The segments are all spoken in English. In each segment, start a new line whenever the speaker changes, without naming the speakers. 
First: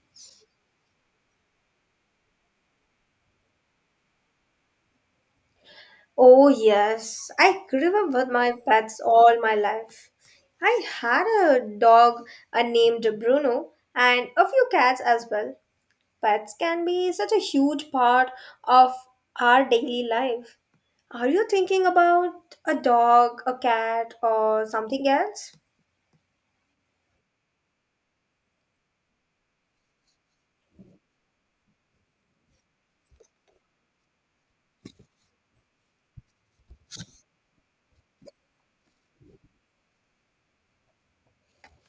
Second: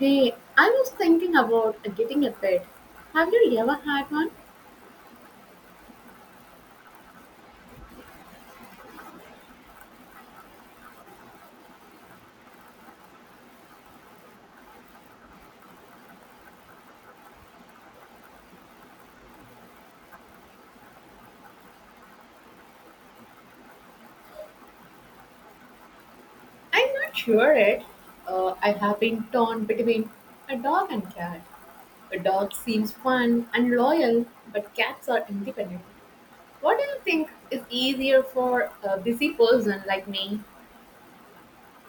Hey, I was thinking about getting a pet. Have you ever had one?
Oh, yes. I grew up with my pets all my life. I had a dog named Bruno and a few cats as well. Pets can be such a huge part of our daily life. Are you thinking about a dog, a cat, or something else?
I'm not sure it. I have been torn between a dog and cat. A dog seems fun and loyal, but cats are independent. What do you think is easier for a busy person like me?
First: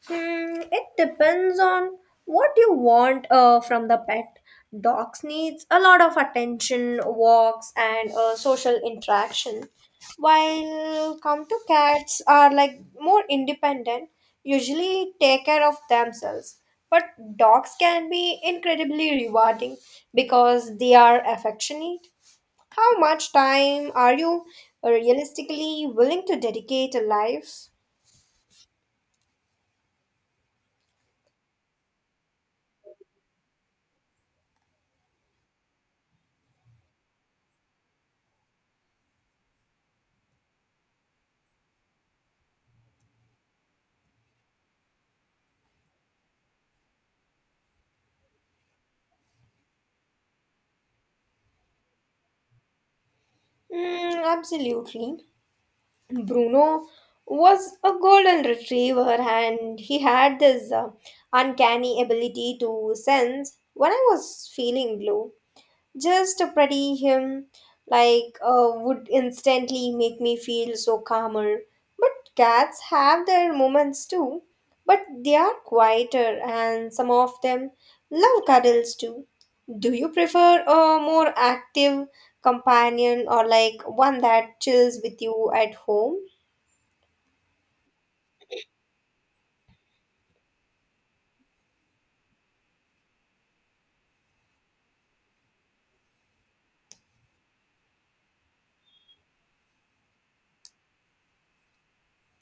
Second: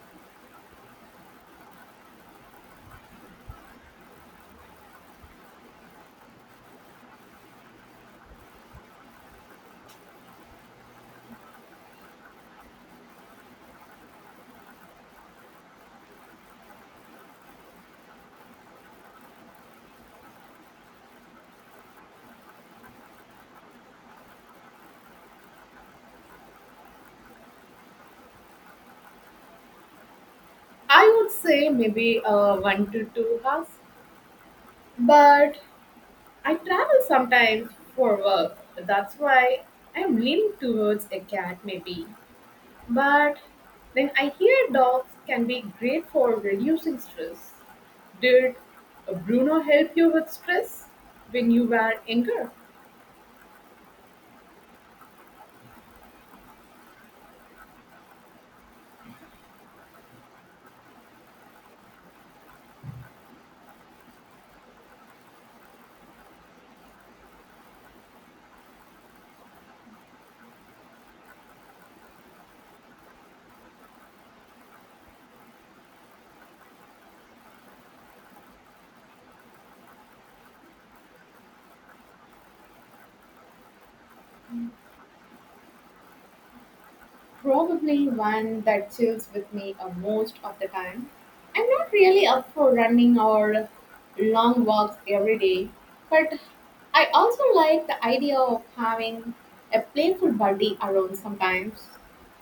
Hmm, it depends on what you want from the pet. Dogs needs a lot of attention, walks, and social interaction. While come to cats are like more independent, usually take care of themselves. But dogs can be incredibly rewarding because they are affectionate. How much time are you realistically willing to dedicate a life?
I would say maybe a one to two house, but I travel sometimes for work. That's why I'm leaning towards a cat, maybe. But then I hear dogs can be great for reducing stress. Did Bruno help you with stress when you were younger?
Mm, absolutely. Bruno was a golden retriever and he had this uncanny ability to sense when I was feeling blue. Just to pretty him like would instantly make me feel so calmer. But cats have their moments too, but they are quieter and some of them love cuddles too. Do you prefer a more active companion or like one that chills with you at home?
Probably one that chills with me most of the time. I'm not really up for running or long walks every day, but I also like the idea of having a playful buddy around sometimes.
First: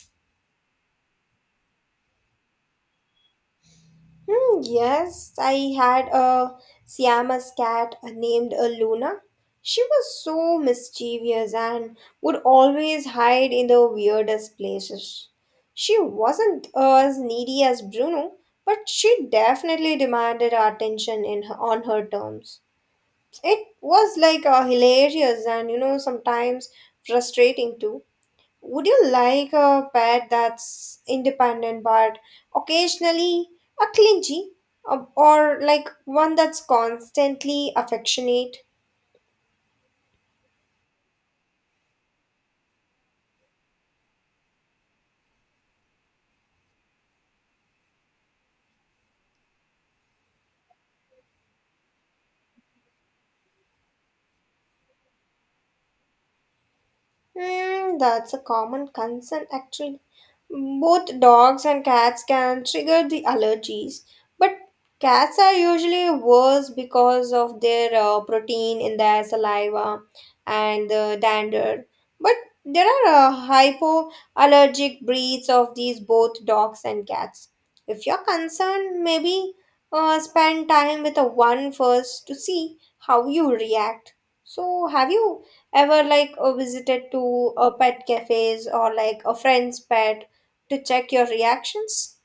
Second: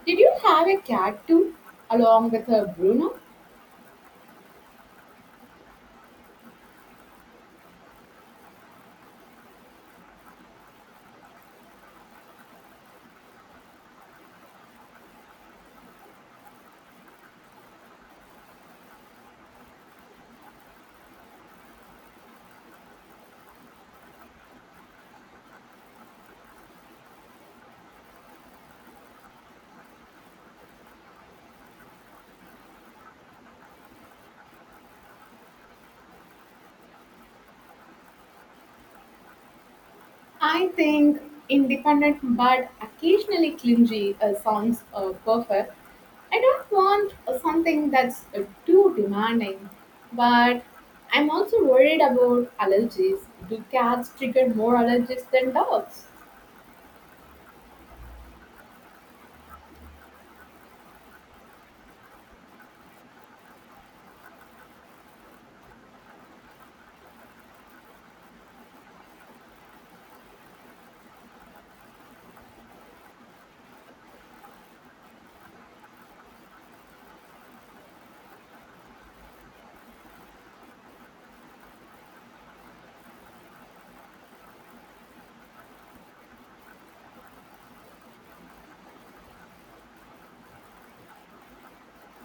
Did you have a cat too, along with a Bruno?
Hmm, yes, I had a Siamese cat named Luna. She was so mischievous and would always hide in the weirdest places. She wasn't as needy as Bruno, but she definitely demanded our attention in her, on her terms. It was like hilarious and sometimes frustrating too. Would you like a pet that's independent but occasionally a clingy or like one that's constantly affectionate?
I think independent but occasionally clingy sounds perfect. I don't want something that's too demanding, but I'm also worried about allergies. Do cats trigger more allergies than dogs?
Hmm, that's a common concern actually. Both dogs and cats can trigger the allergies, but cats are usually worse because of their protein in their saliva and the dander. But there are hypoallergic breeds of these both dogs and cats. If you're concerned, maybe spend time with a one first to see how you react. So, have you ever like visited to a pet cafes or like a friend's pet to check your reactions?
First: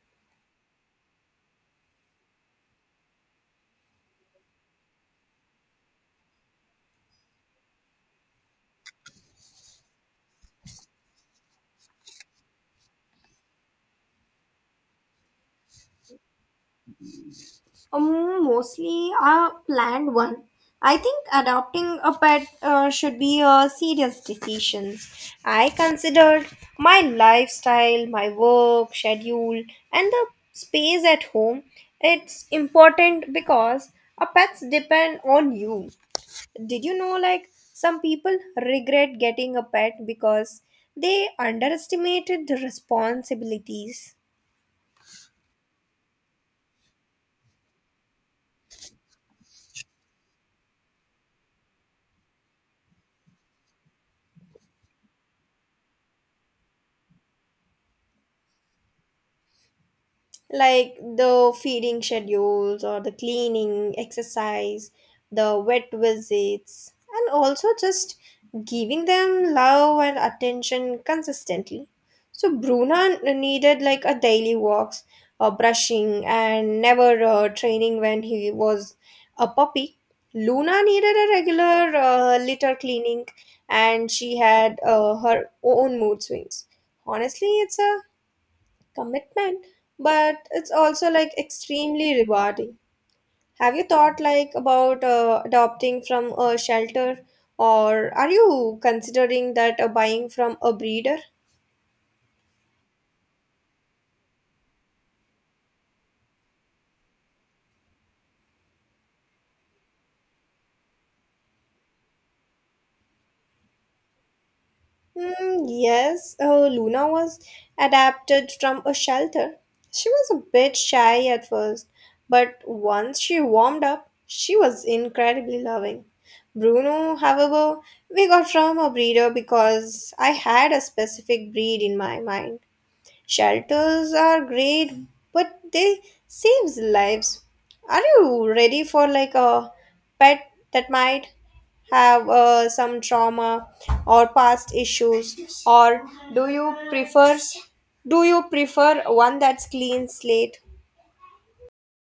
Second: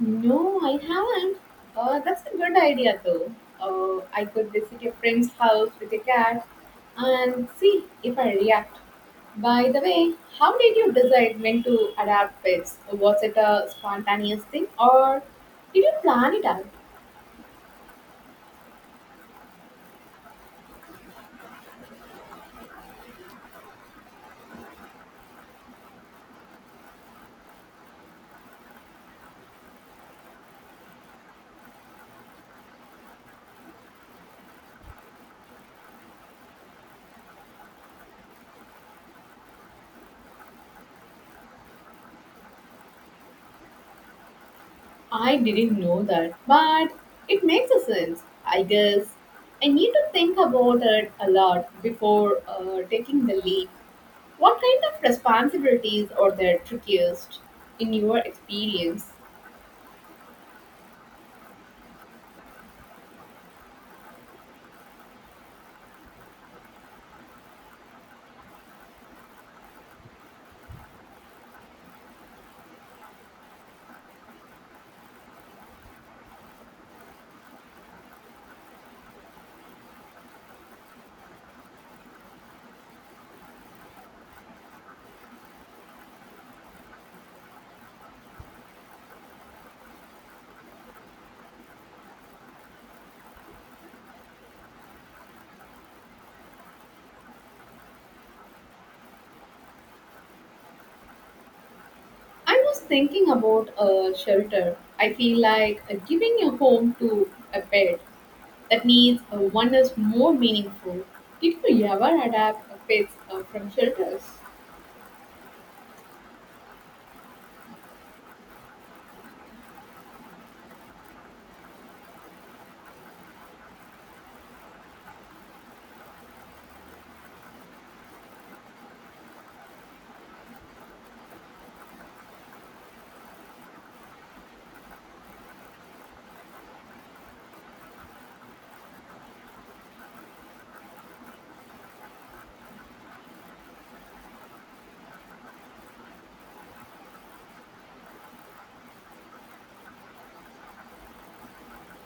No, I haven't. That's a good idea though. I could visit a friend's house with a cat and see if I react. By the way, how did you decide when to adapt pets? Was it a spontaneous thing or did you plan it out?
Mostly a planned one. I think adopting a pet should be a serious decision. I considered my lifestyle, my work schedule, and the space at home. It's important because our pets depend on you. Did you know, like, some people regret getting a pet because they underestimated the responsibilities?
I didn't know that, but it makes a sense, I guess. I need to think about it a lot before taking the leap. What kind of responsibilities are there trickiest in your experience?
Like the feeding schedules or the cleaning, exercise, the vet visits, and also just giving them love and attention consistently. So Bruna needed like a daily walks, brushing, and never training when he was a puppy. Luna needed a regular litter cleaning, and she had her own mood swings. Honestly, it's a commitment but it's also like extremely rewarding. Have you thought like about adopting from a shelter or are you considering that buying from a breeder?
I was thinking about a shelter. I feel like giving a home to a pet that needs one is more meaningful. Did you ever adopt a pets from shelters?
Hmm, yes, Luna was adapted from a shelter. She was a bit shy at first, but once she warmed up she was incredibly loving. Bruno, however, we got from a breeder because I had a specific breed in my mind. Shelters are great, but they saves lives. Are you ready for like a pet that might have some trauma or past issues, or do you prefer do you prefer one that's clean slate?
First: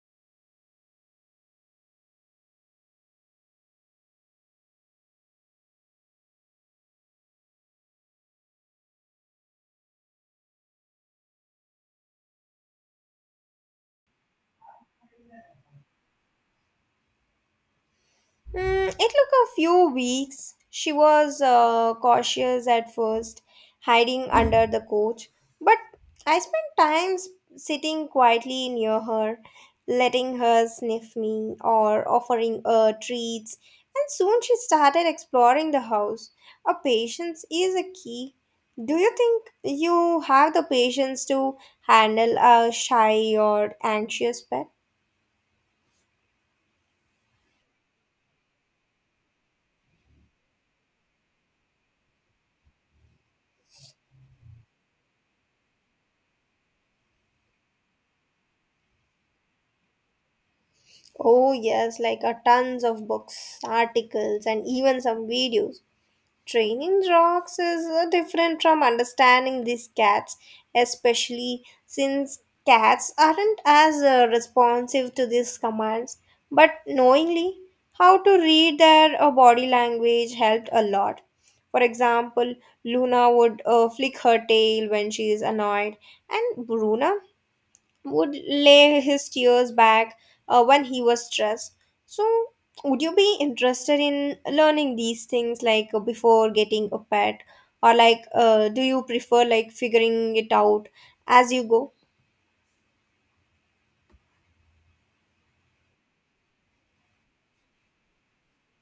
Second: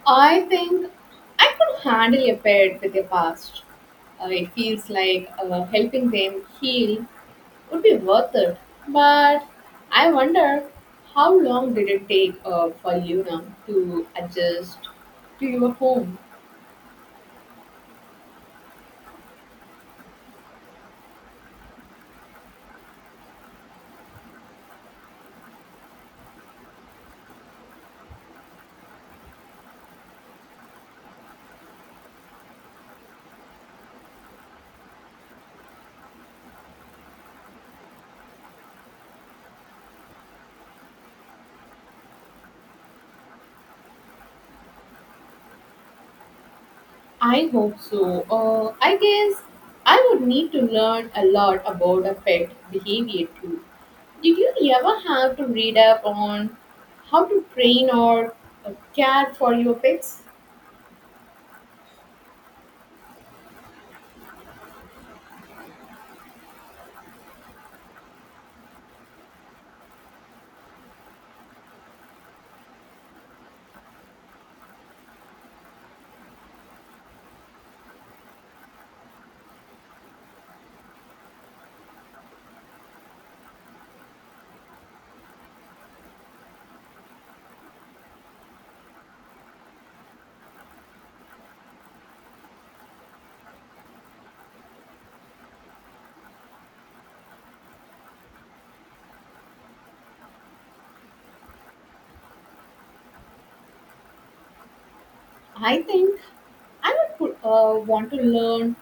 I think I could handle a pet with a past. It feels like helping them heal would be worth it. But I wonder how long did it take for Luna to adjust to your home?
Mm, it took a few weeks. She was cautious at first, hiding under the coach, but I spent time sitting quietly near her, letting her sniff me or offering her treats, and soon she started exploring the house. A patience is a key. Do you think you have the patience to handle a shy or anxious pet?
I hope so. I guess I would need to learn a lot about a pet behavior too. Did you ever have to read up on how to train or care for your pets?
Oh, yes, like a tons of books, articles, and even some videos. Training dogs is different from understanding these cats, especially since cats aren't as responsive to these commands. But knowingly how to read their body language helped a lot. For example, Luna would flick her tail when she is annoyed, and Bruna would lay his tears back when he was stressed. So, would you be interested in learning these things like before getting a pet, or like do you prefer like figuring it out as you go?
I think I would want to learn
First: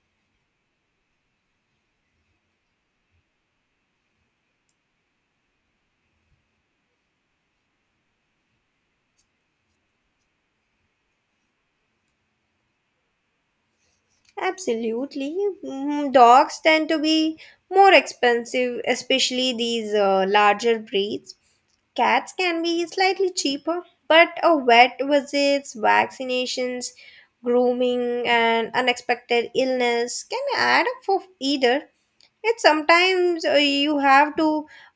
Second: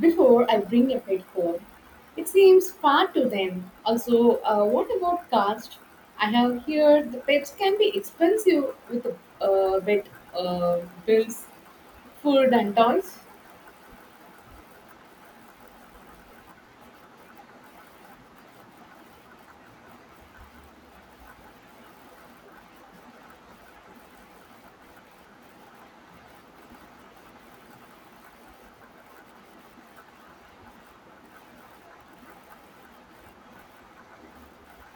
before I bring a pet home. It seems far to them. Also, what about cost? I have heard the pets can be expensive with vet uh, bills, food, and toys.
Absolutely. Mhm. Dogs tend to be more expensive, especially these larger breeds. Cats can be slightly cheaper, but a vet visits, vaccinations, grooming, and unexpected illness can add up for either. It's sometimes you have to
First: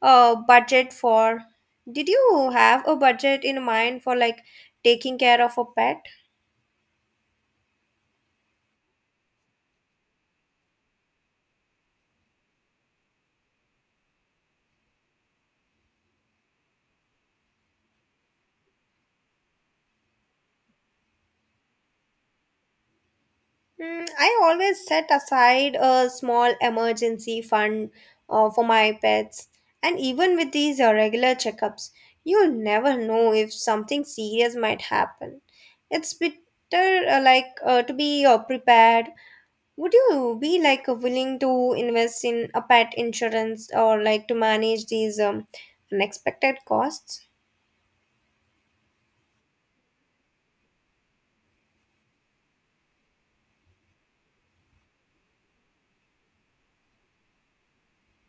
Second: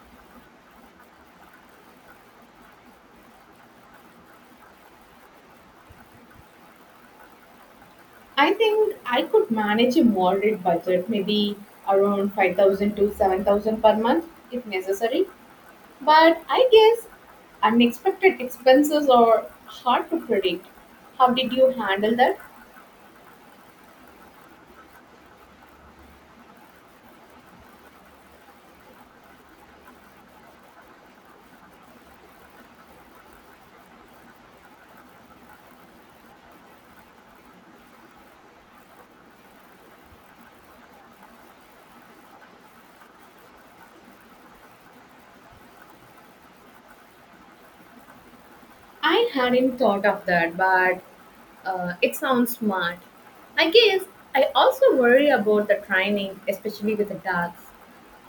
budget for. Did you have a budget in mind for like taking care of a pet?
I think I could manage a moderate budget, maybe around 5,000 to 7,000 per month if necessary. But I guess unexpected expenses are hard to predict. How did you handle that?
Mm, I always set aside a small emergency fund for my pets, and even with these regular checkups, you never know if something serious might happen. It's better like to be prepared. Would you be like willing to invest in a pet insurance or like to manage these unexpected costs?
I hadn't thought of that, but it sounds smart. I guess I also worry about the training, especially with the dogs.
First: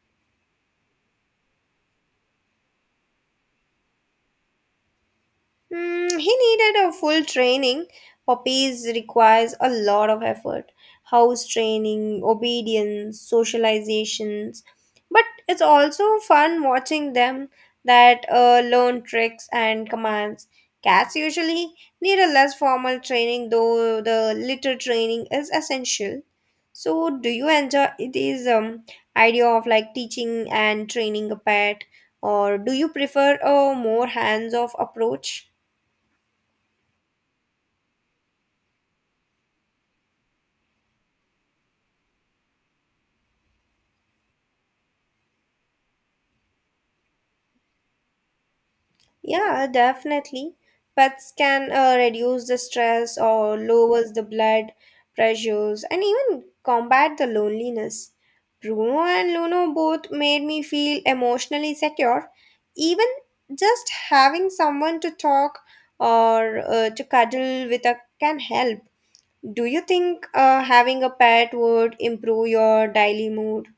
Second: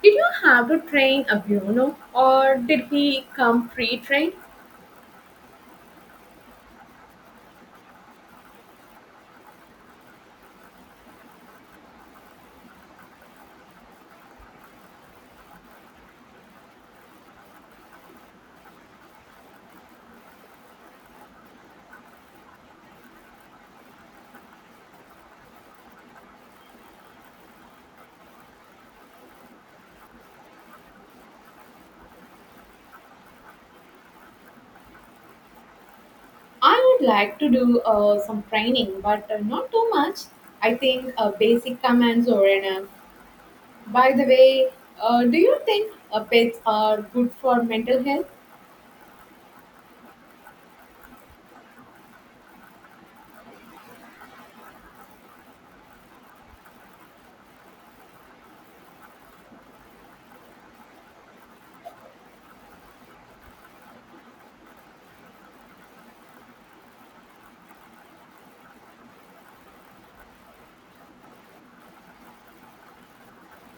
Did you have to train a Bruno, or did he come pre-trained?
Hmm, he needed a full training. Puppies requires a lot of effort. House training, obedience, socializations. But it's also fun watching them that learn tricks and commands. Cats usually need a less formal training, though the litter training is essential. So, do you enjoy this idea of like teaching and training a pet, or do you prefer a more hands-off approach?
I would like to do some training, but not too much. I think basic commands are enough. By the way, do you think pets are good for mental health?
Yeah, definitely. Pets can reduce the stress or lowers the blood pressures and even combat the loneliness. Bruno and Luno both made me feel emotionally secure. Even just having someone to talk or to cuddle with a, can help. Do you think having a pet would improve your daily mood?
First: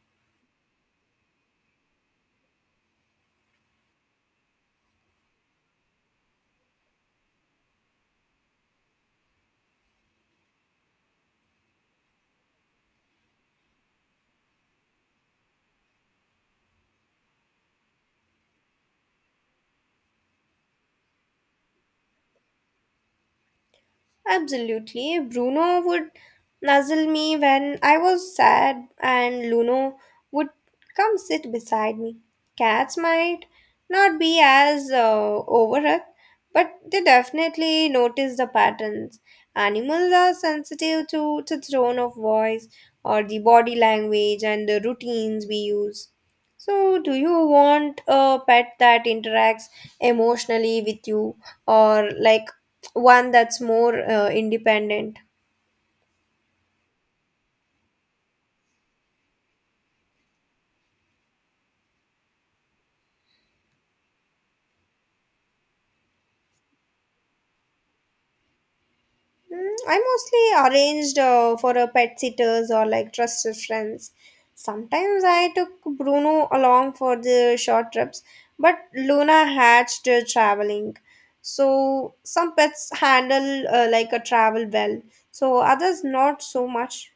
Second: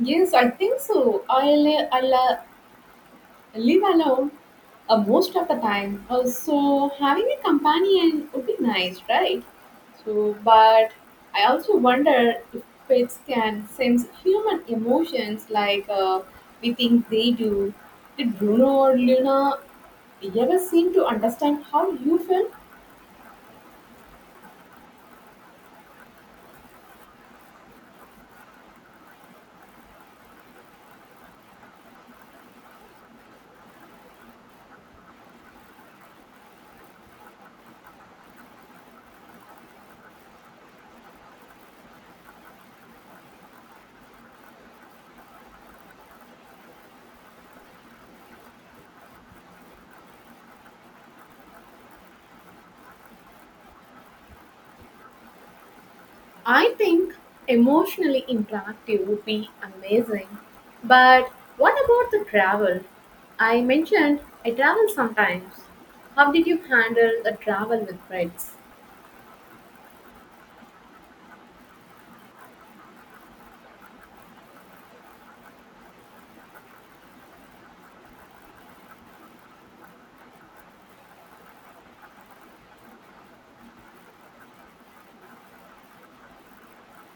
Yes, I think so. I live alone most of the time. So having a companion would be nice, right? So, but I also wonder if pets can sense human emotions like we think they do. Did Bruno or Luna ever seem to understand how you felt?
Absolutely. Bruno would nuzzle me when I was sad, and Luno would come sit beside me. Cats might not be as overheard, but they definitely notice the patterns. Animals are sensitive to the tone of voice or the body language and the routines we use. So, do you want a pet that interacts emotionally with you or like one that's more independent?
I think emotionally interactive would be amazing. But what about the travel? I mentioned I travel sometimes. How did you handle the travel with friends?
Mm, I mostly arranged for a pet sitters or like trusted friends. Sometimes I took Bruno along for the short trips, but Luna hatched traveling. So some pets handle like a travel well, so others not so much.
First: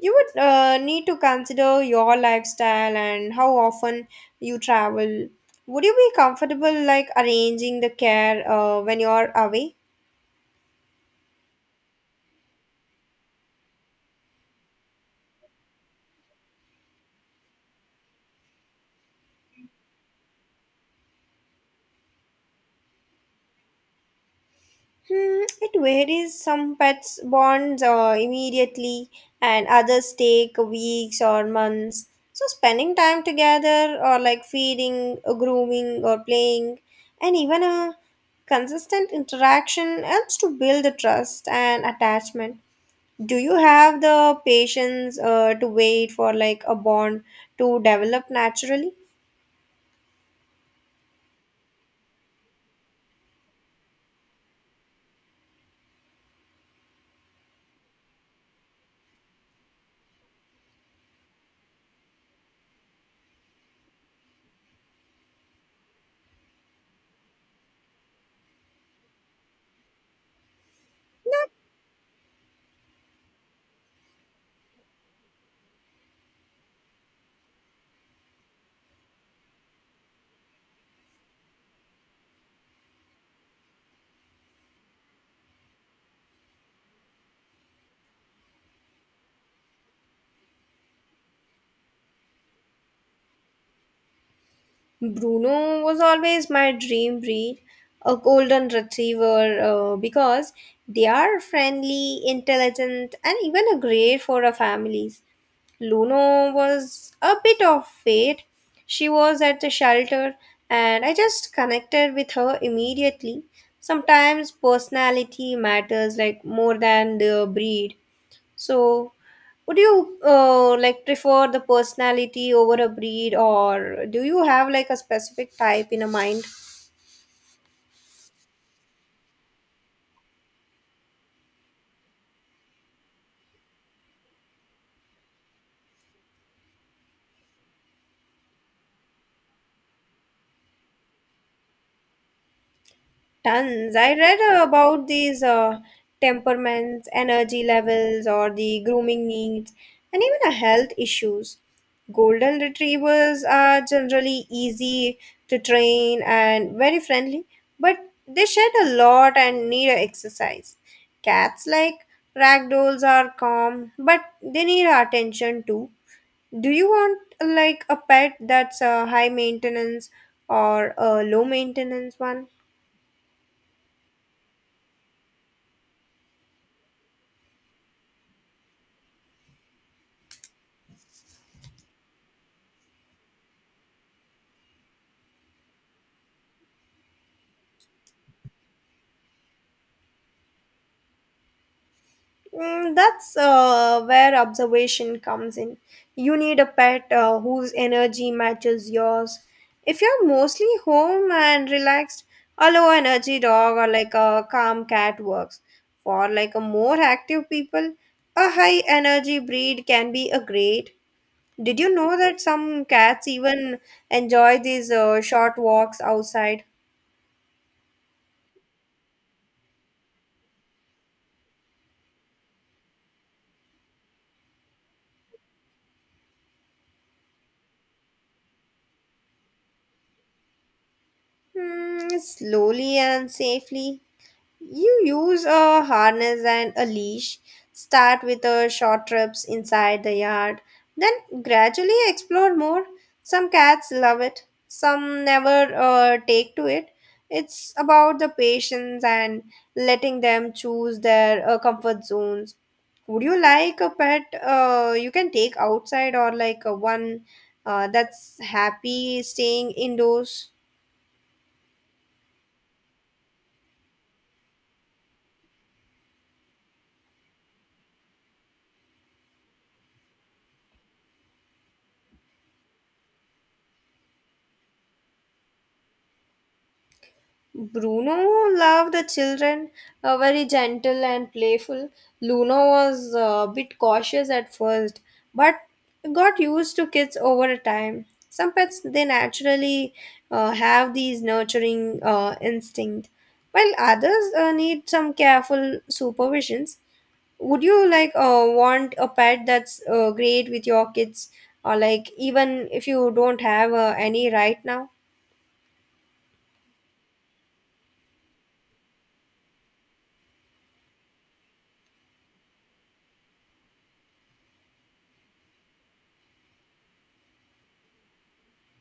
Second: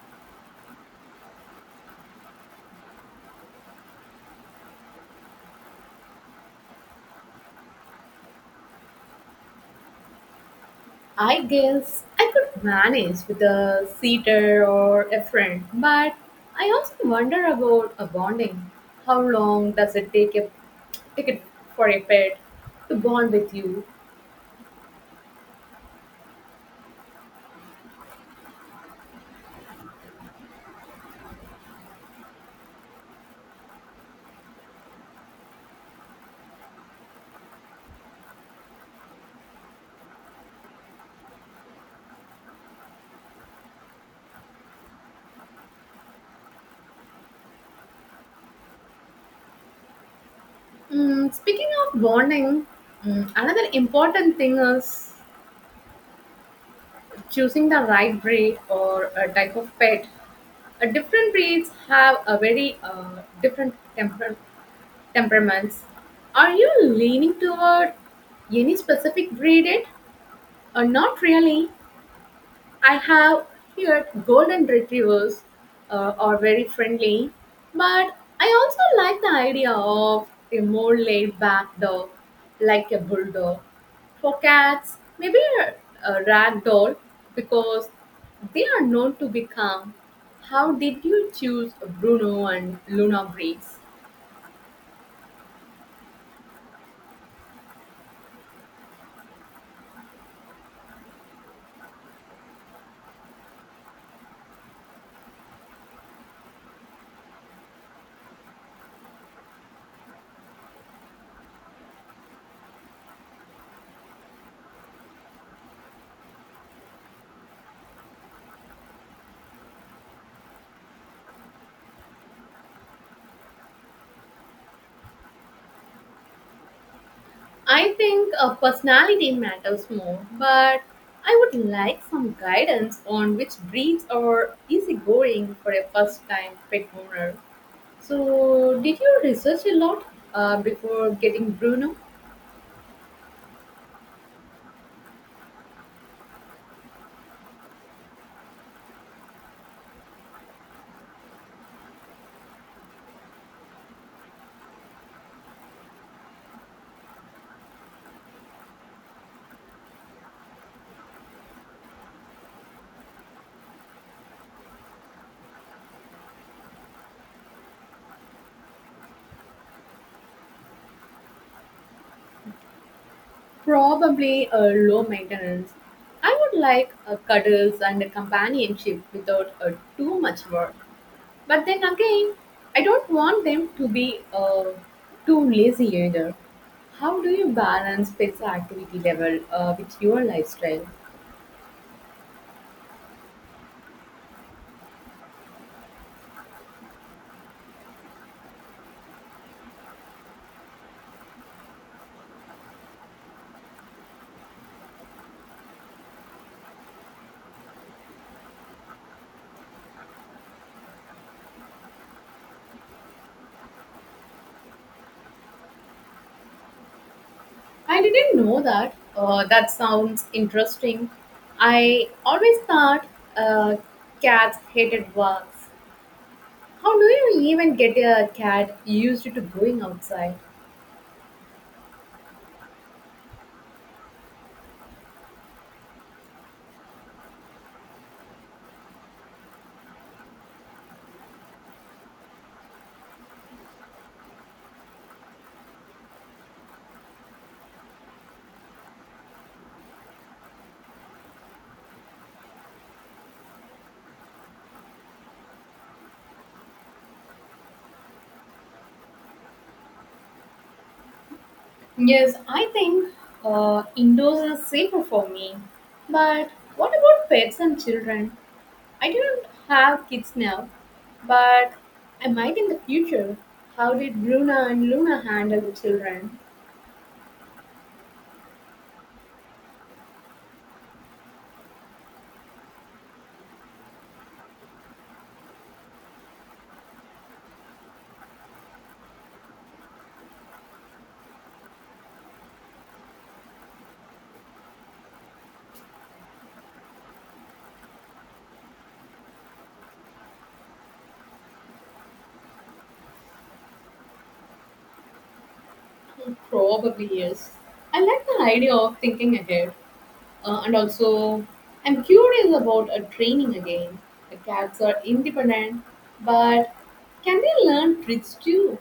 You would need to consider your lifestyle and how often you travel. Would you be comfortable like arranging the care when you're away?
I guess I could manage with a seater or a friend, but I also wonder about a bonding. How long does it take a ticket for a pet to bond with you?
Hmm, it varies. Some pets bond immediately, and others take weeks or months. So, spending time together, or like feeding, or grooming, or playing, and even a consistent interaction helps to build the trust and attachment. Do you have the patience to wait for like a bond to develop naturally?
Speaking of bonding, another important thing is choosing the right breed or a type of pet. Different breeds have a very different temperaments. Are you leaning toward any specific breed? It or not really? I have heard golden retrievers are very friendly, but I also like the idea of a more laid back dog, like a bulldog. For cats, maybe a rag doll because they are known to be calm. How did you choose Bruno and Luna breeds?
Bruno was always my dream breed, a golden retriever, because they are friendly, intelligent, and even a great for our families. Luno was a bit of fate. She was at the shelter, and I just connected with her immediately. Sometimes personality matters like more than the breed. So, would you like prefer the personality over a breed, or do you have like a specific type in a mind?
I think a personality matters more, but I would like some guidance on which breeds are easygoing for a first time pet owner. So, did you research a lot before getting Bruno?
Tons. I read about these temperaments, energy levels, or the grooming needs, and even the health issues. Golden retrievers are generally easy to train and very friendly, but they shed a lot and need a exercise. Cats like ragdolls are calm, but they need our attention too. Do you want like a pet that's a high maintenance or a low maintenance one?
Probably a low maintenance. I would like a cuddles and a companionship without too much work. But then again, I don't want them to be too lazy either. How do you balance pets activity level with your lifestyle?
Mm, that's where observation comes in. You need a pet whose energy matches yours. If you're mostly home and relaxed, a low energy dog or like a calm cat works. For like a more active people, a high energy breed can be a great. Did you know that some cats even enjoy these short walks outside?
I didn't know that. That sounds interesting. I always thought uh, cats hated walks. How do you even get a cat used to going outside?
Mm, slowly and safely. You use a harness and a leash. Start with a short trips inside the yard, then gradually explore more. Some cats love it, some never take to it. It's about the patience and letting them choose their comfort zones. Would you like a pet you can take outside or like a one that's happy staying indoors?
Yes, I think indoors is safer for me. But what about pets and children? I don't have kids now, but I might in the future. How did Bruna and Luna handle the children?
Bruno loved the children, very gentle and playful. Luna was a bit cautious at first, but got used to kids over time. Some pets they naturally have these nurturing instinct, while others need some careful supervisions. Would you like want a pet that's great with your kids, or like even if you don't have any right now?
Probably yes. I like the idea of thinking ahead, and also I'm curious about a training again. The cats are independent, but can they learn tricks too?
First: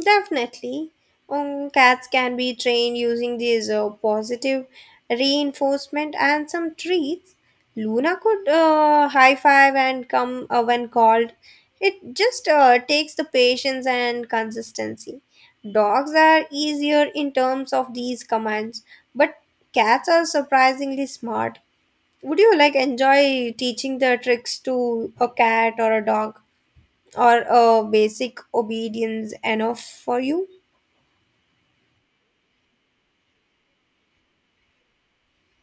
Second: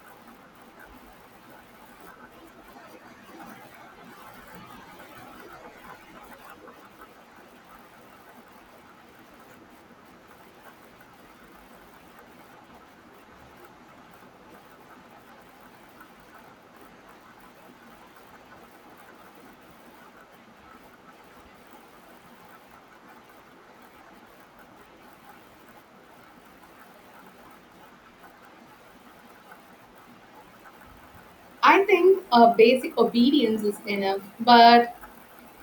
Definitely. Cats can be trained using these positive reinforcement and some treats. Luna could high five and come when called. It just takes the patience and consistency. Dogs are easier in terms of these commands, but cats are surprisingly smart. Would you like enjoy teaching the tricks to a cat or a dog, or a basic obedience enough for you?
I think basic obedience is enough, but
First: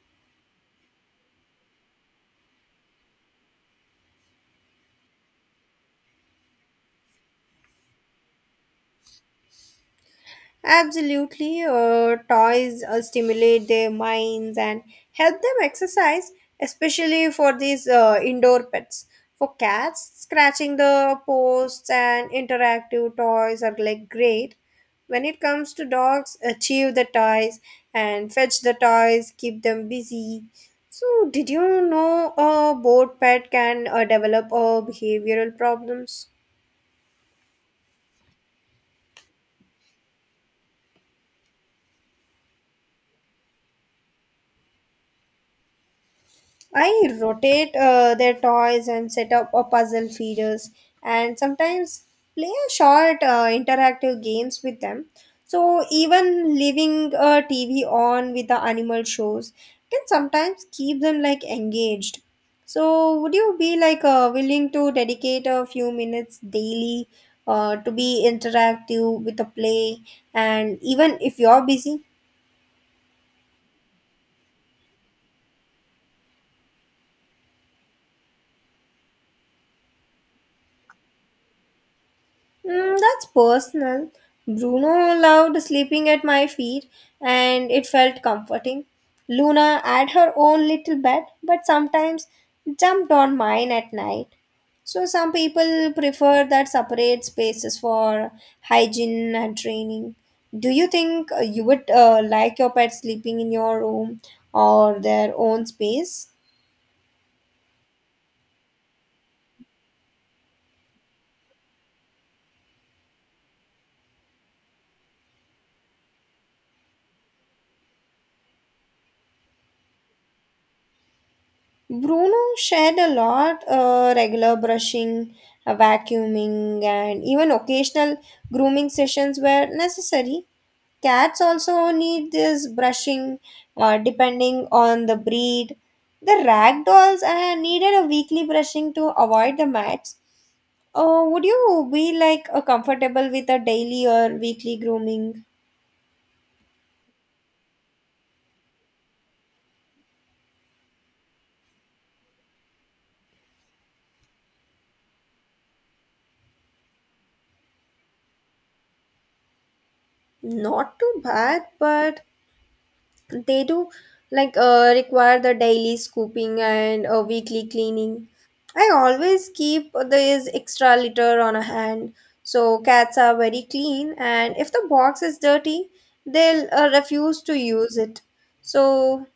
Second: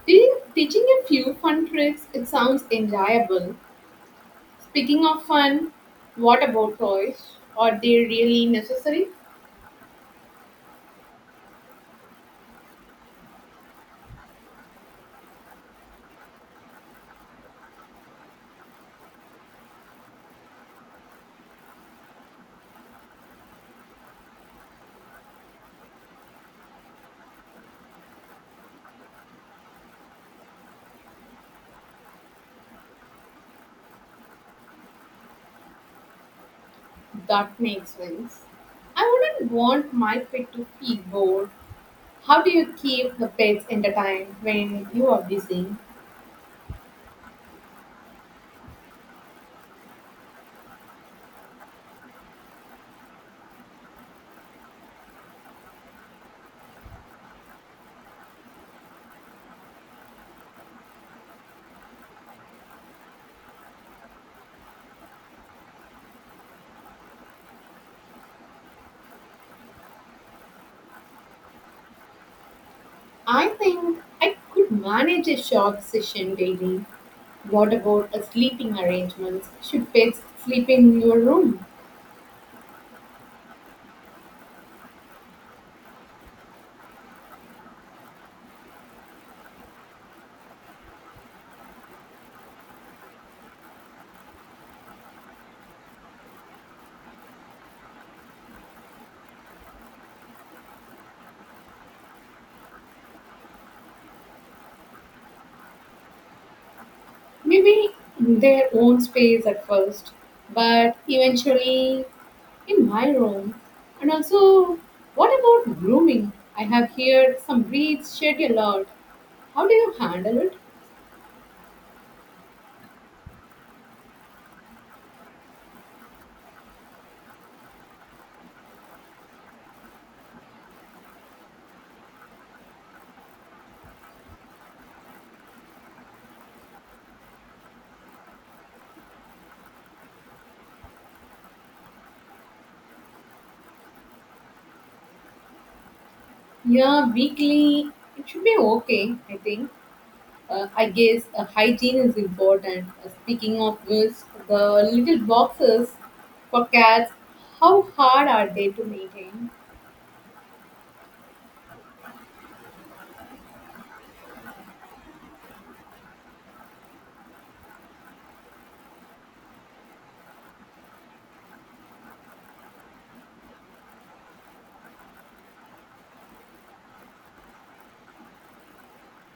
teaching a few fun tricks it sounds enjoyable. Speaking of fun, what about toys? Are they really necessary?
Absolutely, toys stimulate their minds and help them exercise, especially for these indoor pets. For cats, scratching the posts and interactive toys are like great. When it comes to dogs, achieve the toys and fetch the toys, keep them busy. So, did you know a bored pet can develop behavioral problems?
That makes sense. I wouldn't want my pet to feel bored. How do you keep the pets entertained when you are busy?
I rotate their toys and set up a puzzle feeders and sometimes play a short interactive games with them. So even leaving a TV on with the animal shows can sometimes keep them like engaged. So would you be like willing to dedicate a few minutes daily to be interactive with the play and even if you're busy?
I think I could manage a short session daily. What about a sleeping arrangements? Should pets sleep in your room?
Mm, that's personal. Bruno loved sleeping at my feet, and it felt comforting. Luna had her own little bed, but sometimes jumped on mine at night. So, some people prefer that separate spaces for hygiene and training. Do you think you would like your pet sleeping in your room or their own space?
Maybe their own space at first, but eventually in my room. And also, what about grooming? I have heard some breeds shed a lot. How do you handle it?
Bruno shared a lot regular brushing, vacuuming, and even occasional grooming sessions were necessary. Cats also need this brushing depending on the breed. The ragdolls needed a weekly brushing to avoid the mats. Would you be like comfortable with a daily or weekly grooming?
Yeah, weekly, it should be okay, I think. I guess hygiene is important. Speaking of which, the little boxes for cats, how hard are they to maintain?
Not too bad, but they do like require the daily scooping and weekly cleaning. I always keep this extra litter on a hand. So cats are very clean, and if the box is dirty, they'll refuse to use it. So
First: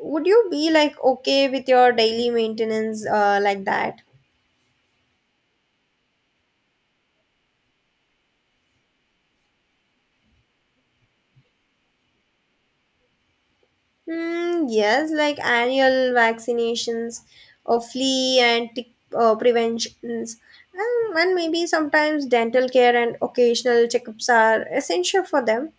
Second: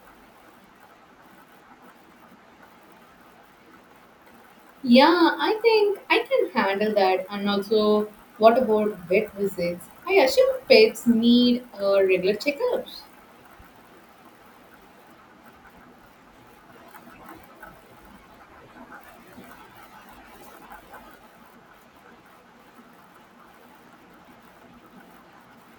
would you be like okay with your daily maintenance like that?
Yeah, I think I can handle that. And also, what about vet visits? I assume pets need regular checkups.
Mm, yes, like annual vaccinations of flea and tick preventions, and maybe sometimes dental care and occasional checkups are essential for them.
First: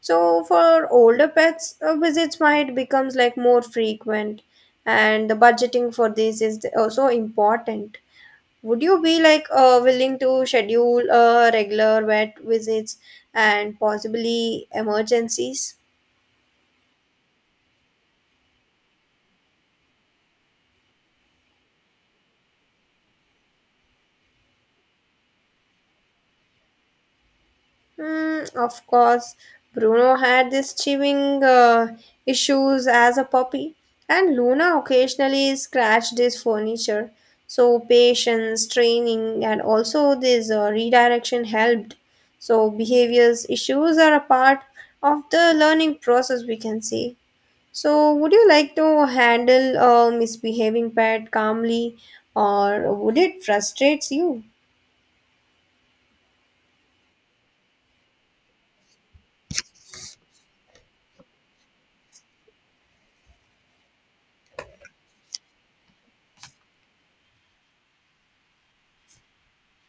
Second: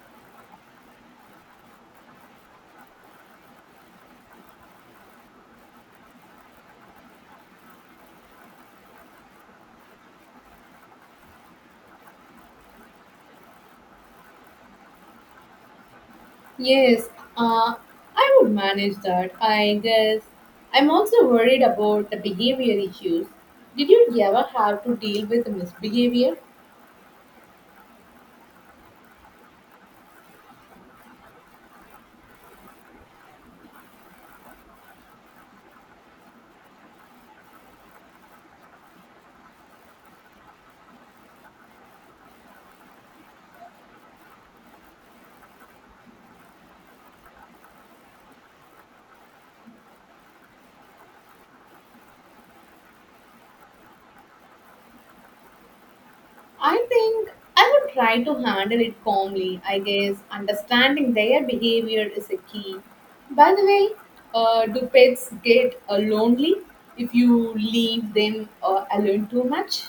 So for older pets, visits might becomes like more frequent, and the budgeting for this is also important. Would you be like willing to schedule regular vet visits and possibly emergencies?
Yes, uh, I would manage that. I guess I'm also worried about the behavior issues. Did you ever have to deal with misbehavior?
Mm, of course, Bruno had these chewing issues as a puppy, and Luna occasionally scratched his furniture. So, patience, training, and also this redirection helped. So, behaviors issues are a part of the learning process, we can say. So, would you like to handle a misbehaving pet calmly, or would it frustrates you?
I think I would try to handle it calmly. I guess understanding their behavior is a key. By the way, do pets get lonely if you leave them alone too much?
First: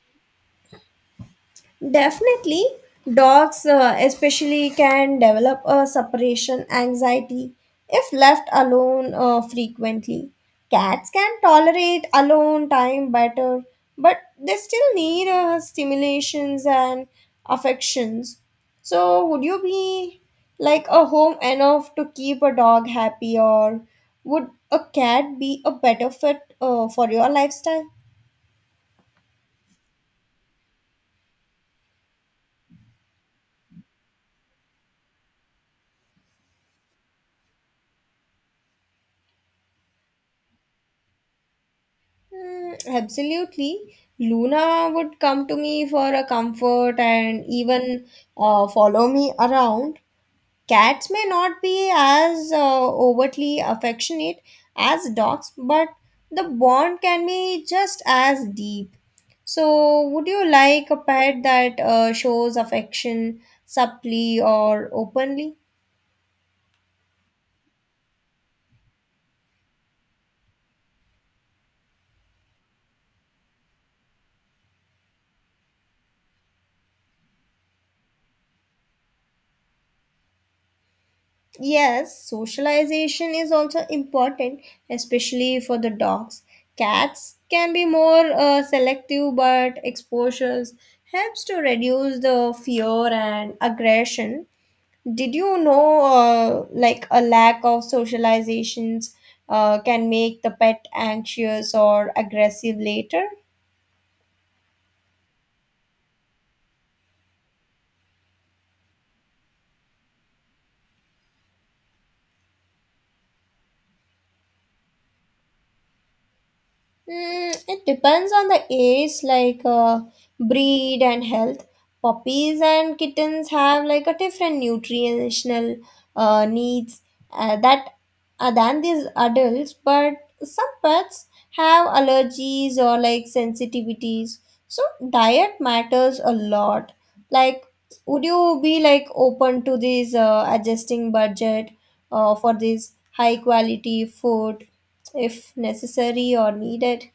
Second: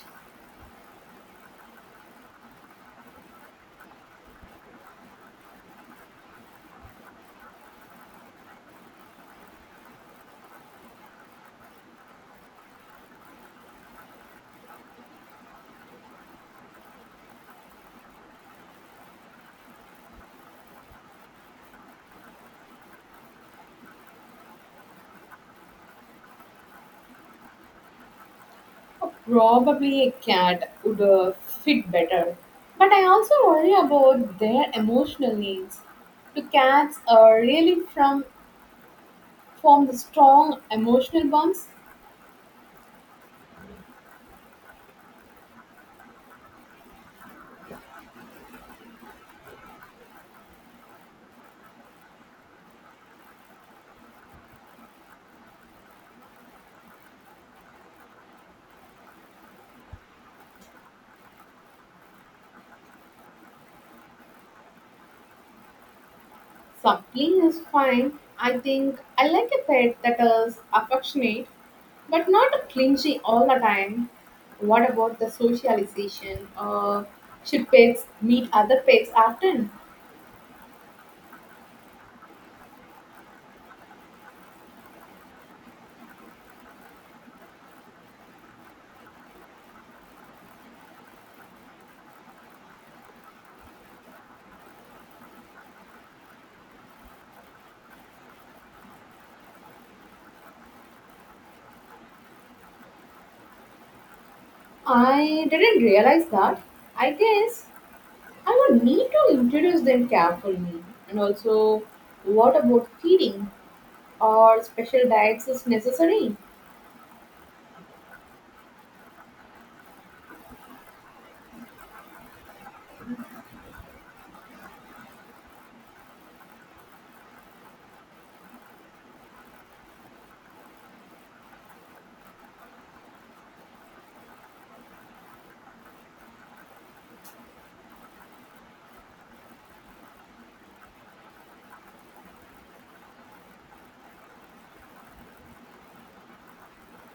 Definitely, dogs especially can develop a separation anxiety if left alone frequently. Cats can tolerate alone time better, but they still need stimulations and affections. So, would you be like a home enough to keep a dog happy, or would a cat be a better fit for your lifestyle?
Probably a cat would fit better. But I also worry about their emotional needs. Do cats really from form the strong emotional bonds?
Mm, absolutely. Luna would come to me for a comfort and even follow me around. Cats may not be as overtly affectionate as dogs, but the bond can be just as deep. So, would you like a pet that shows affection subtly or openly?
Something is fine. I think I like a pet that is affectionate but not clingy all the time. What about the socialization? Should pets meet other pets often?
Yes, socialization is also important, especially for the dogs. Cats can be more selective, but exposures helps to reduce the fear and aggression. Did you know, like a lack of socializations can make the pet anxious or aggressive later?
I didn't realize that. I guess I would need to introduce them carefully. And also, what about feeding or special diets is necessary?
Mm, it depends on the age, like breed and health. Puppies and kittens have like a different nutritional needs that than these adults, but some pets have allergies or like sensitivities. So diet matters a lot. Like, would you be like open to this adjusting budget for this high quality food if necessary or needed?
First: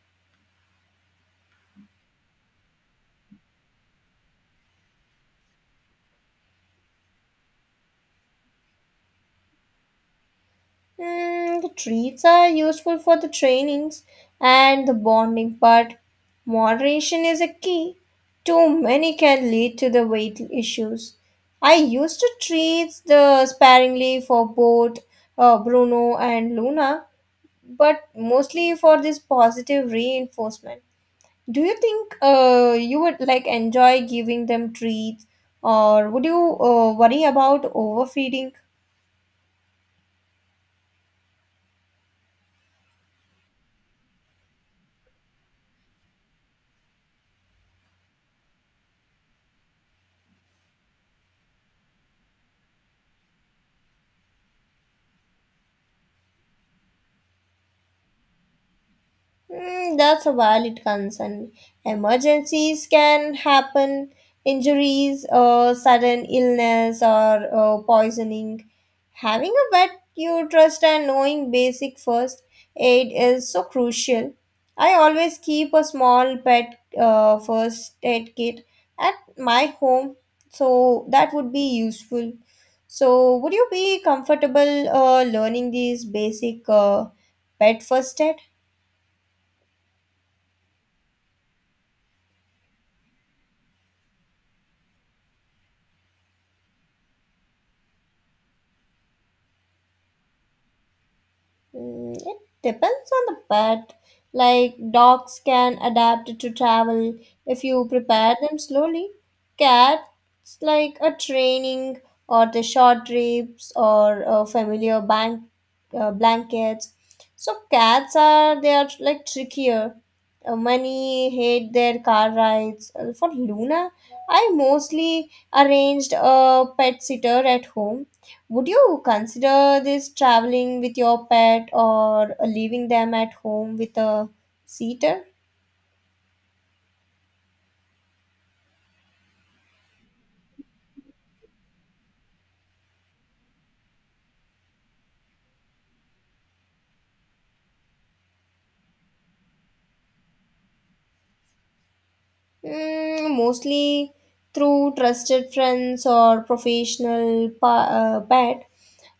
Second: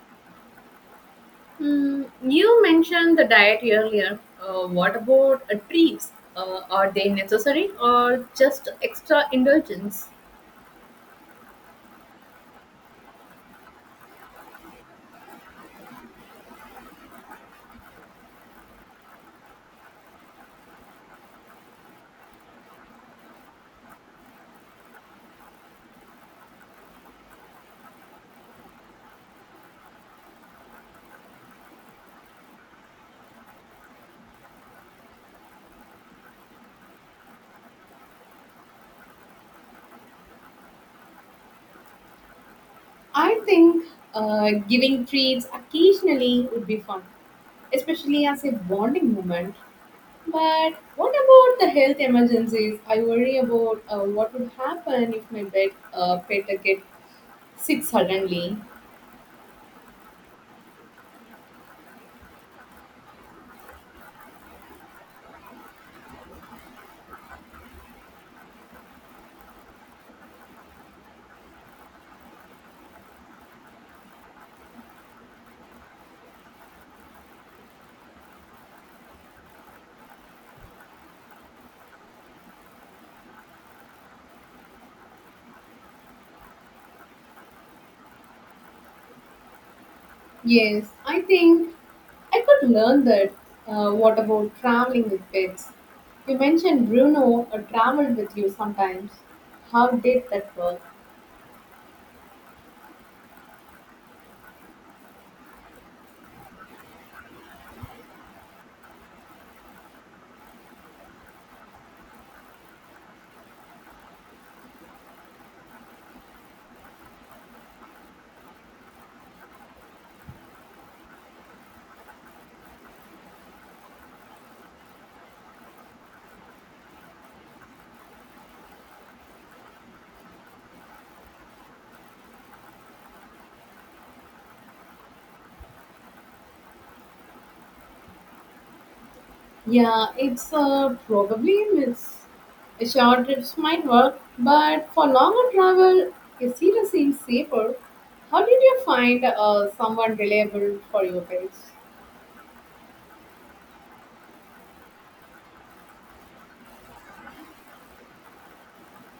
You mentioned the diet earlier. What about treats? Are they necessary or just extra indulgence?
Mm, the treats are useful for the trainings and the bonding, but moderation is a key. Too many can lead to the weight issues. I used to treat the sparingly for both Bruno and Luna, but mostly for this positive reinforcement. Do you think you would like enjoy giving them treats, or would you worry about overfeeding?
I think giving treats occasionally would be fun, especially as a bonding moment. But what about the health emergencies? I worry about what would happen if my pet get sick suddenly.
Mm, that's a valid concern. Emergencies can happen, injuries, or sudden illness, or poisoning. Having a vet you trust and knowing basic first aid is so crucial. I always keep a small pet first aid kit at my home, so that would be useful. So, would you be comfortable learning these basic pet first aid?
Yes, I think I could learn that. What about traveling with pets? You mentioned Bruno traveled with you sometimes. How did that work?
Mm, it depends on the pet. Like dogs can adapt to travel if you prepare them slowly. Cats like a training or the short trips or familiar bank blankets. So cats are, they are like trickier. Many hate their car rides. For Luna, I mostly arranged a pet sitter at home. Would you consider this traveling with your pet or leaving them at home with a sitter?
Yeah, it's probably a miss. A short trips might work, but for longer travel, a seater seems safer. How did you find someone reliable for your pets?
Mm, mostly through trusted friends or professional pet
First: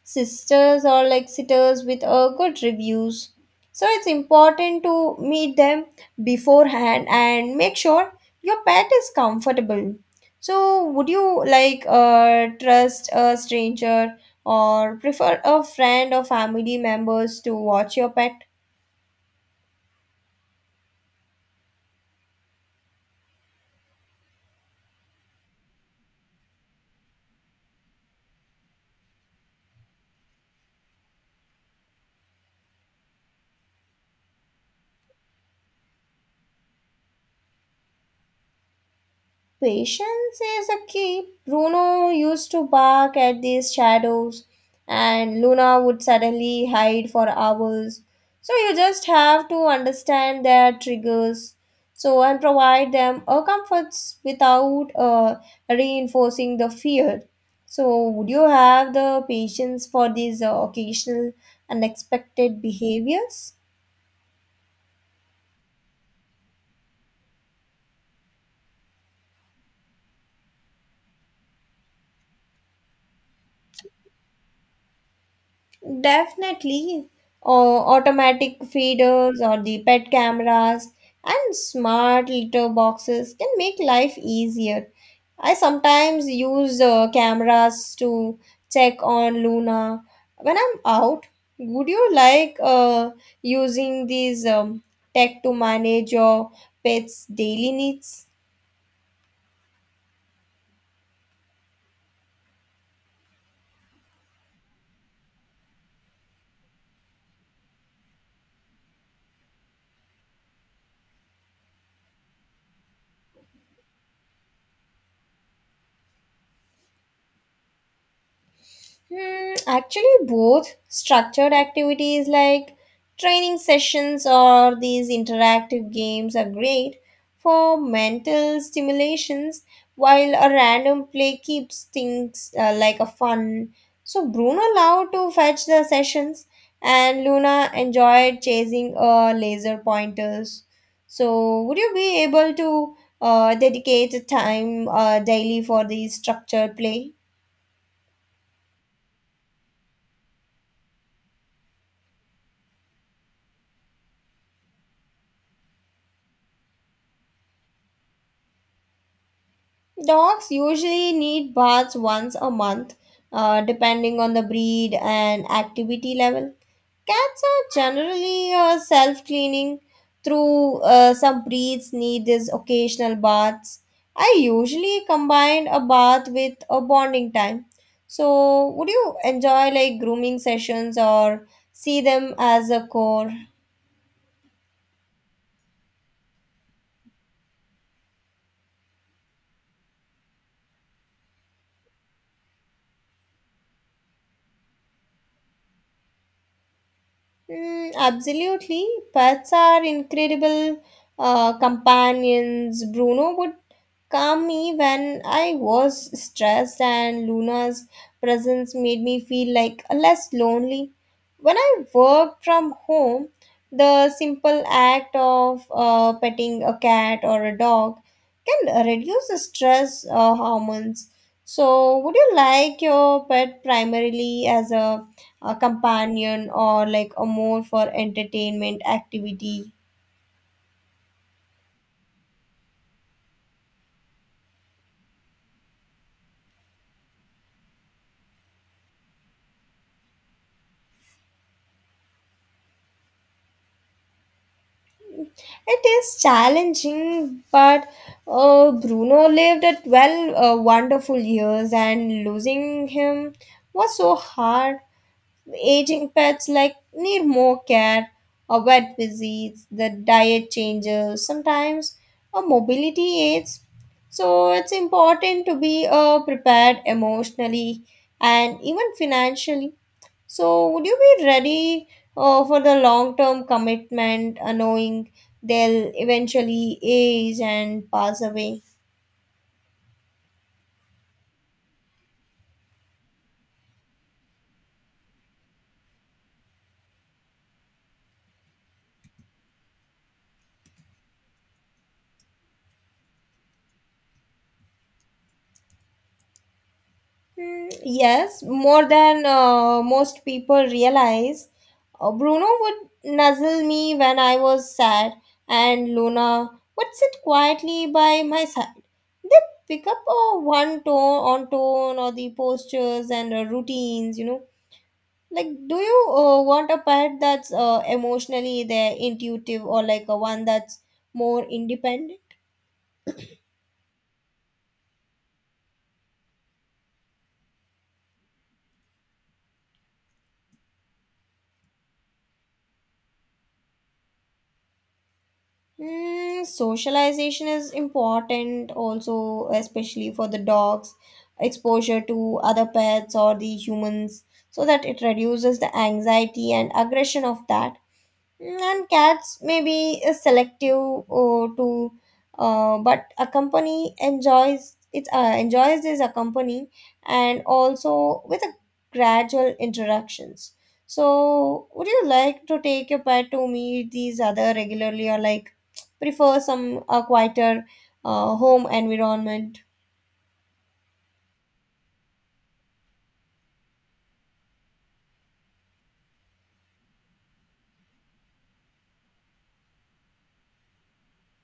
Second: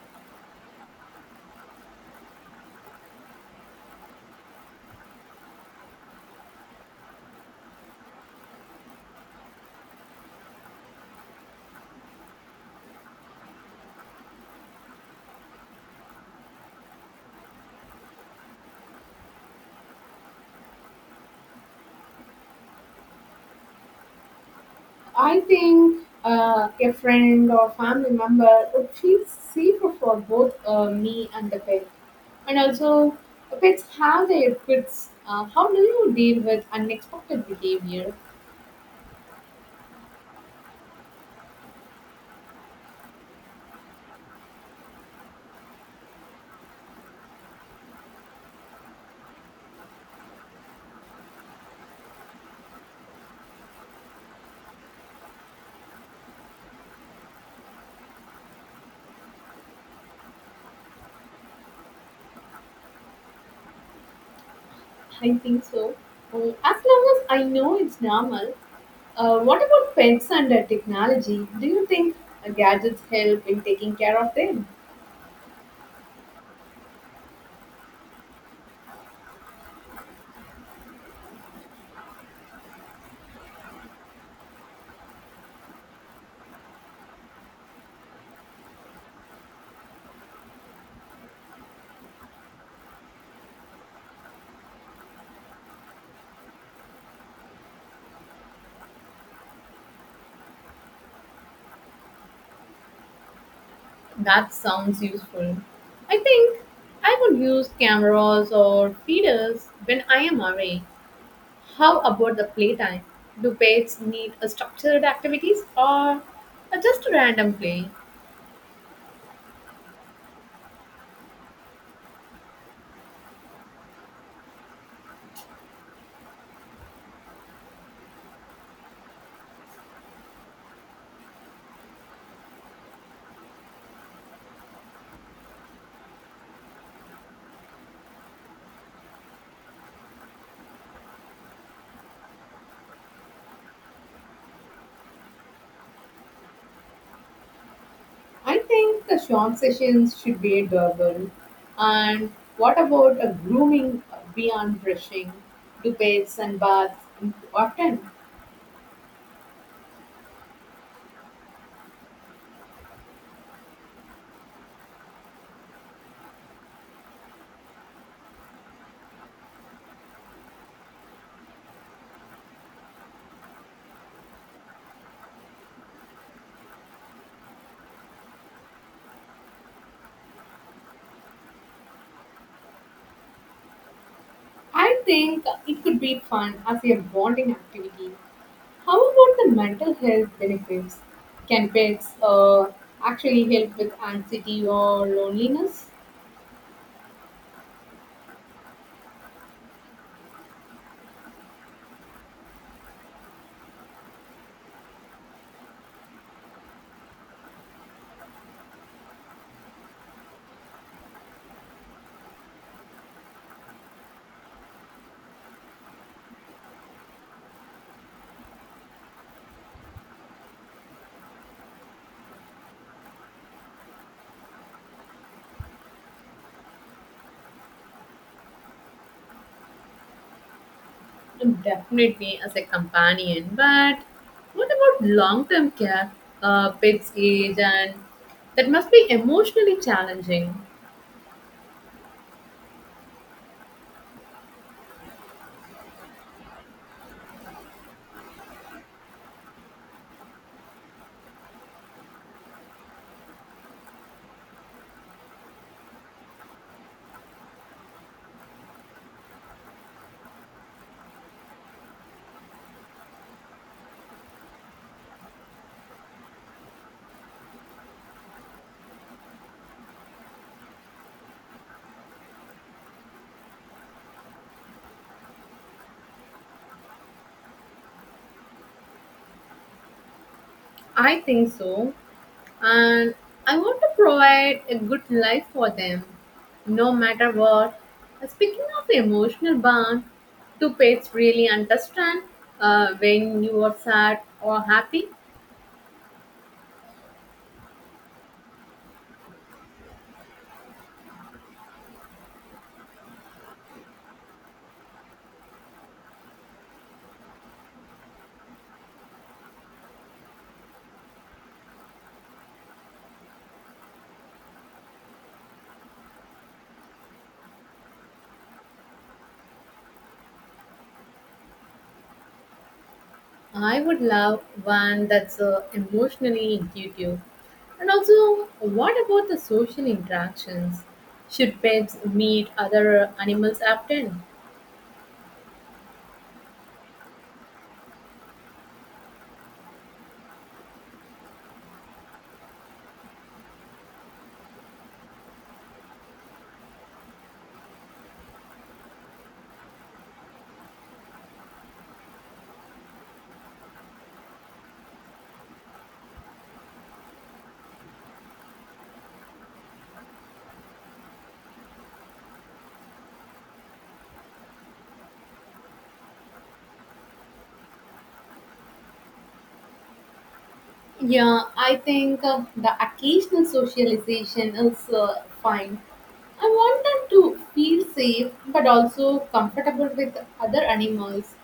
sisters or like lecturers with good reviews. So it's important to meet them beforehand and make sure your pet is comfortable. So would you like trust a stranger or prefer a friend or family members to watch your pet?
I think a friend or family member would feel safer for both me and the pet. And also, pets have their quirks. How do you deal with unexpected behavior?
Patience is a key. Bruno used to bark at these shadows, and Luna would suddenly hide for hours. So you just have to understand their triggers. So and provide them a comforts without reinforcing the fear. So would you have the patience for these occasional unexpected behaviors?
I think so. Well, as long as I know it's normal, what about pets and technology? Do you think gadgets help in taking care of them?
Definitely, uh, automatic feeders or the pet cameras and smart litter boxes can make life easier. I sometimes use cameras to check on Luna when I'm out. Would you like using these tech to manage your pet's daily needs?
That sounds useful. I think I would use cameras or feeders when I am away. How about the playtime? Do pets need a structured activities or a just a random play?
Hmm, actually, both structured activities like training sessions or these interactive games are great for mental stimulations, while a random play keeps things like a fun. So Bruno loved to fetch the sessions, and Luna enjoyed chasing laser pointers. So, would you be able to dedicate time daily for the structured play?
I think the short sessions should be doable. And what about a grooming beyond brushing? Do pets and baths often?
Dogs usually need baths once a month, depending on the breed and activity level. Cats are generally self cleaning, through some breeds need these occasional baths. I usually combine a bath with a bonding time. So, would you enjoy like grooming sessions or see them as a core?
I think it could be fun as a bonding activity. How about the mental health benefits? Can pets actually help with anxiety or loneliness?
Mm, absolutely. Pets are incredible companions. Bruno would calm me when I was stressed, and Luna's presence made me feel like less lonely. When I worked from home, the simple act of petting a cat or a dog can reduce the stress hormones. So, would you like your pet primarily as a companion or like a more for entertainment activity?
Definitely as a companion, but what about long term care, pets' age, and that must be emotionally challenging.
It is challenging, but Bruno lived at well wonderful years, and losing him was so hard. Aging pets like need more care, a vet visits, the diet changes, sometimes a mobility aids. So it's important to be prepared emotionally and even financially. So, would you be ready for the long term commitment, knowing they'll eventually age and pass away?
I think so, and I want to provide a good life for them, no matter what. Speaking of the emotional bond, do pets really understand when you are sad or happy?
Hmm, yes, more than most people realize. Bruno would nuzzle me when I was sad, and Luna would sit quietly by my side. They pick up one tone on tone or the postures and routines, like, do you want a pet that's emotionally there, intuitive, or like a one that's more independent?
I would love one that's emotionally intuitive. And also, what about the social interactions? Should pets meet other animals often?
Mm, socialization is important also, especially for the dogs, exposure to other pets or the humans, so that it reduces the anxiety and aggression of that. Mm, and cats may be selective to but a company enjoys it enjoys this accompany and also with a gradual interactions. So would you like to take your pet to meet these other regularly, or like prefer some quieter home environment?
Yeah, I think the occasional socialization is fine. I want them to feel safe but also comfortable with other animals.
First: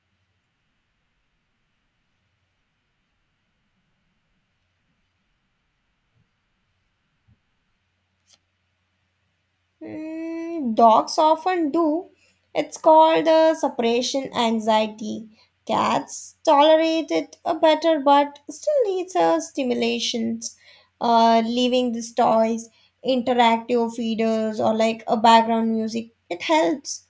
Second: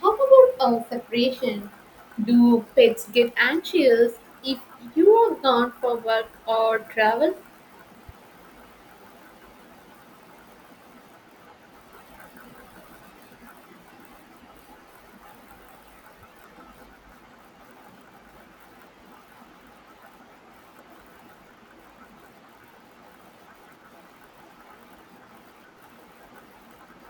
How about separation? Do pets get anxious if you are gone for work or travel?
Mm, dogs often do. It's called the separation anxiety. Cats tolerate it better but still needs a stimulations. Leaving these toys, interactive feeders or like a background music, it helps.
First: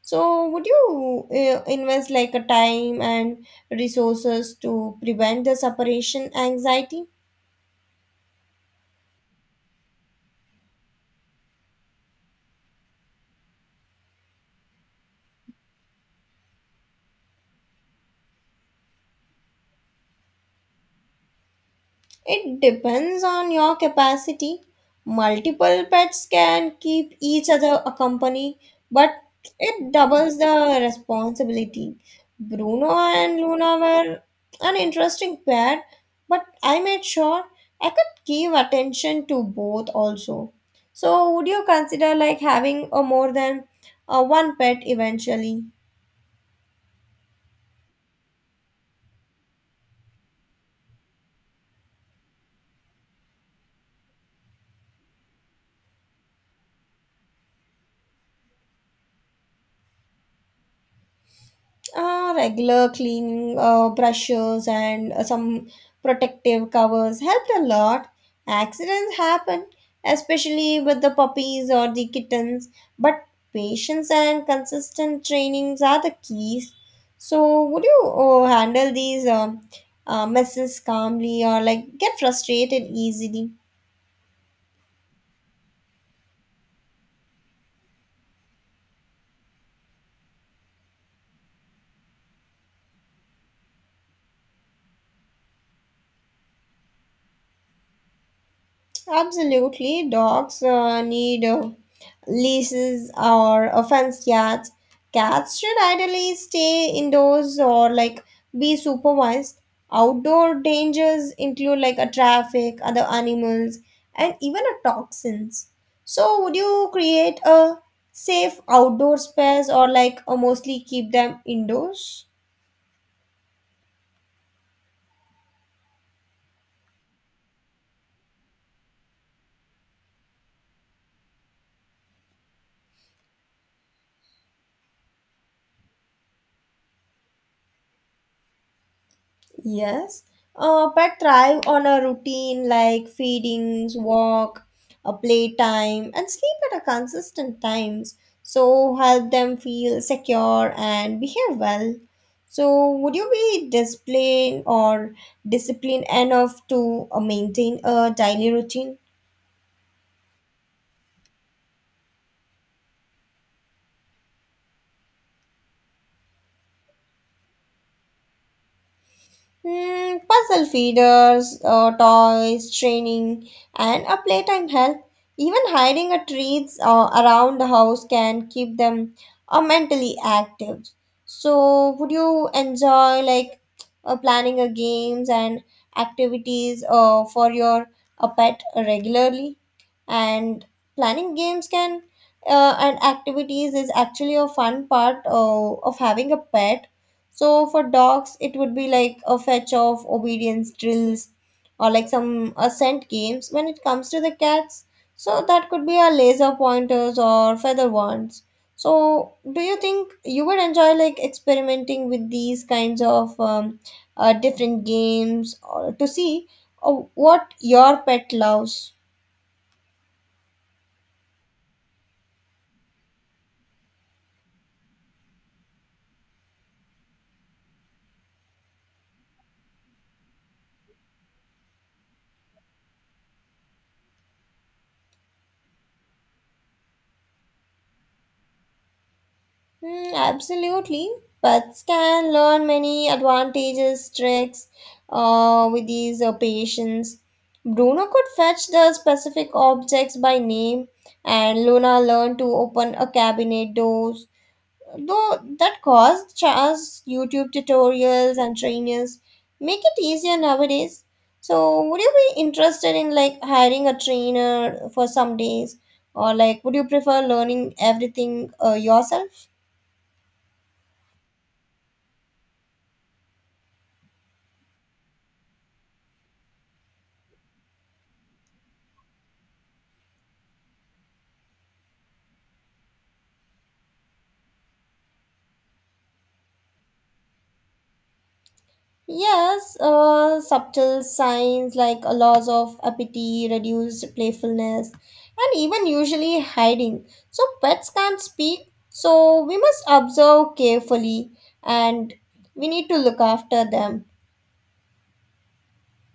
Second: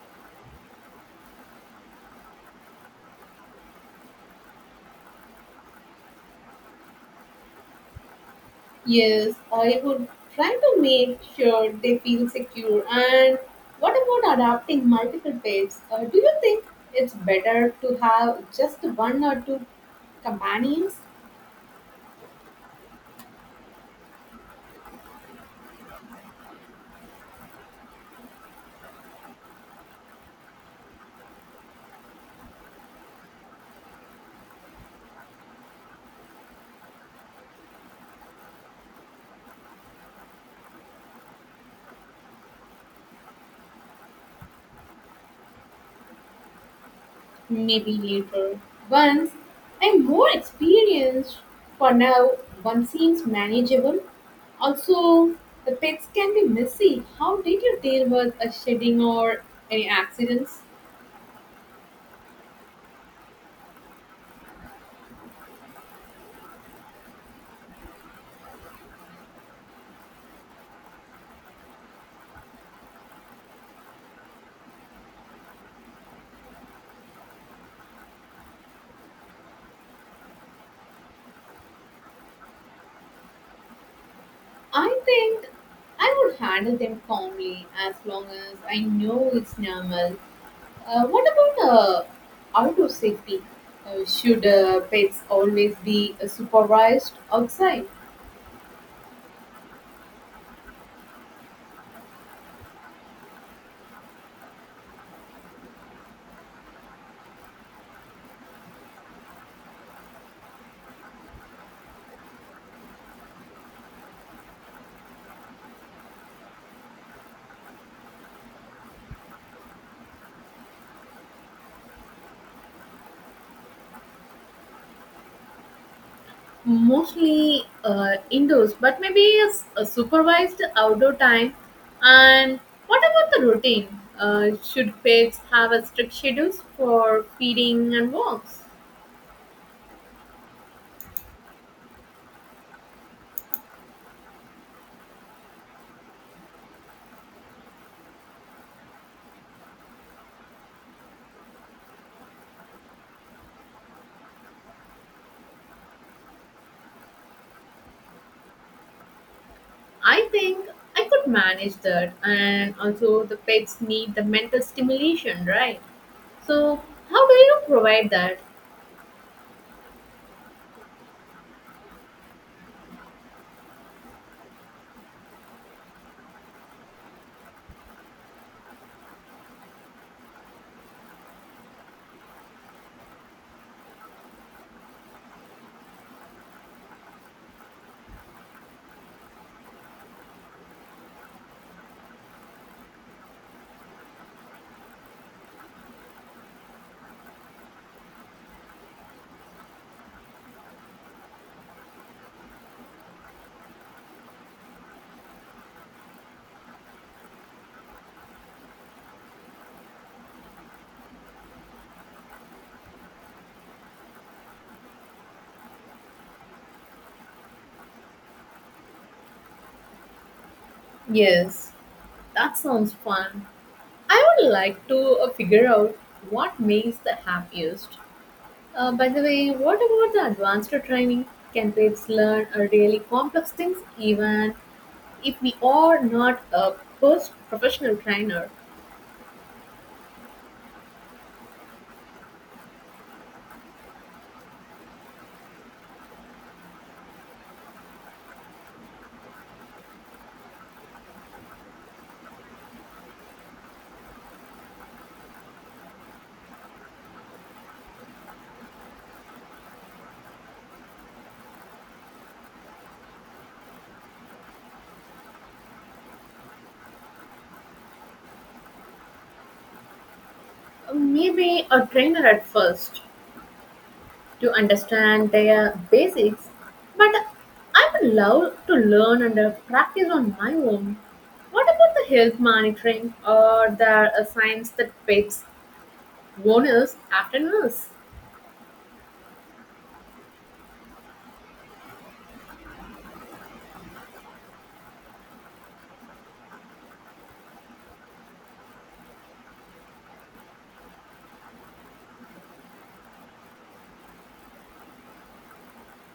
So would you invest like a time and resources to prevent the separation anxiety?
Yes, I would try to make sure they feel secure. And what about adapting multiple pets? Do you think it's better to have just one or two companions?
It depends on your capacity. Multiple pets can keep each other a company, but it doubles the responsibility. Bruno and Luna were an interesting pair, but I made sure I could give attention to both also. So, would you consider like having a more than one pet eventually?
Maybe later. Once I'm more experienced, for now, one seems manageable. Also, the pets can be messy. How did you deal with a shedding or any accidents?
Regular cleaning brushes and some protective covers helped a lot. Accidents happen, especially with the puppies or the kittens, but patience and consistent trainings are the keys. So, would you handle these messes calmly or like get frustrated easily?
I think I would handle them calmly as long as I know it's normal. What about outdoor safety? Should pets always be supervised outside?
Absolutely, dogs need leashes or a fenced yards. Cats should ideally stay indoors or like be supervised. Outdoor dangers include like a traffic, other animals, and even a toxins. So, would you create a safe outdoor space or like mostly keep them indoors?
Mostly indoors, but maybe a supervised outdoor time. And what about the routine? Should pets have a strict schedules for feeding and walks?
Yes, but thrive on a routine like feedings, walk, a playtime, and sleep at a consistent times. So help them feel secure and behave well. So would you be disciplined enough to maintain a daily routine?
I think I could manage that, and also the pets need the mental stimulation, right? So, how do you provide that?
Hmm, puzzle feeders, toys, training, and a playtime help. Even hiding a treats around the house can keep them mentally active. So, would you enjoy like planning a games and activities for your pet regularly? And planning games can and activities is actually a fun part of having a pet. So for dogs, it would be like a fetch of obedience drills or like some ascent games. When it comes to the cats, so that could be a laser pointers or feather wands. So do you think you would enjoy like experimenting with these kinds of different games or to see what your pet loves?
Yes. That sounds fun. I would like to figure out what makes the happiest. By the way, what about the advanced training? Can kids learn really complex things even if we are not a first professional trainer?
Mm, absolutely. Pets can learn many advantages, tricks with these patients. Bruno could fetch the specific objects by name, and Luna learned to open a cabinet doors. Though that caused Charles YouTube tutorials and trainers make it easier nowadays. So, would you be interested in like hiring a trainer for some days, or like would you prefer learning everything yourself?
Maybe a trainer at first, to understand their basics, but I would love to learn and practice on my own. What about the health monitoring or the science that pets owners after nurse?
Yes, subtle signs like a loss of appetite, reduced playfulness, and even usually hiding. So pets can't speak, so we must observe carefully and we need to look after them.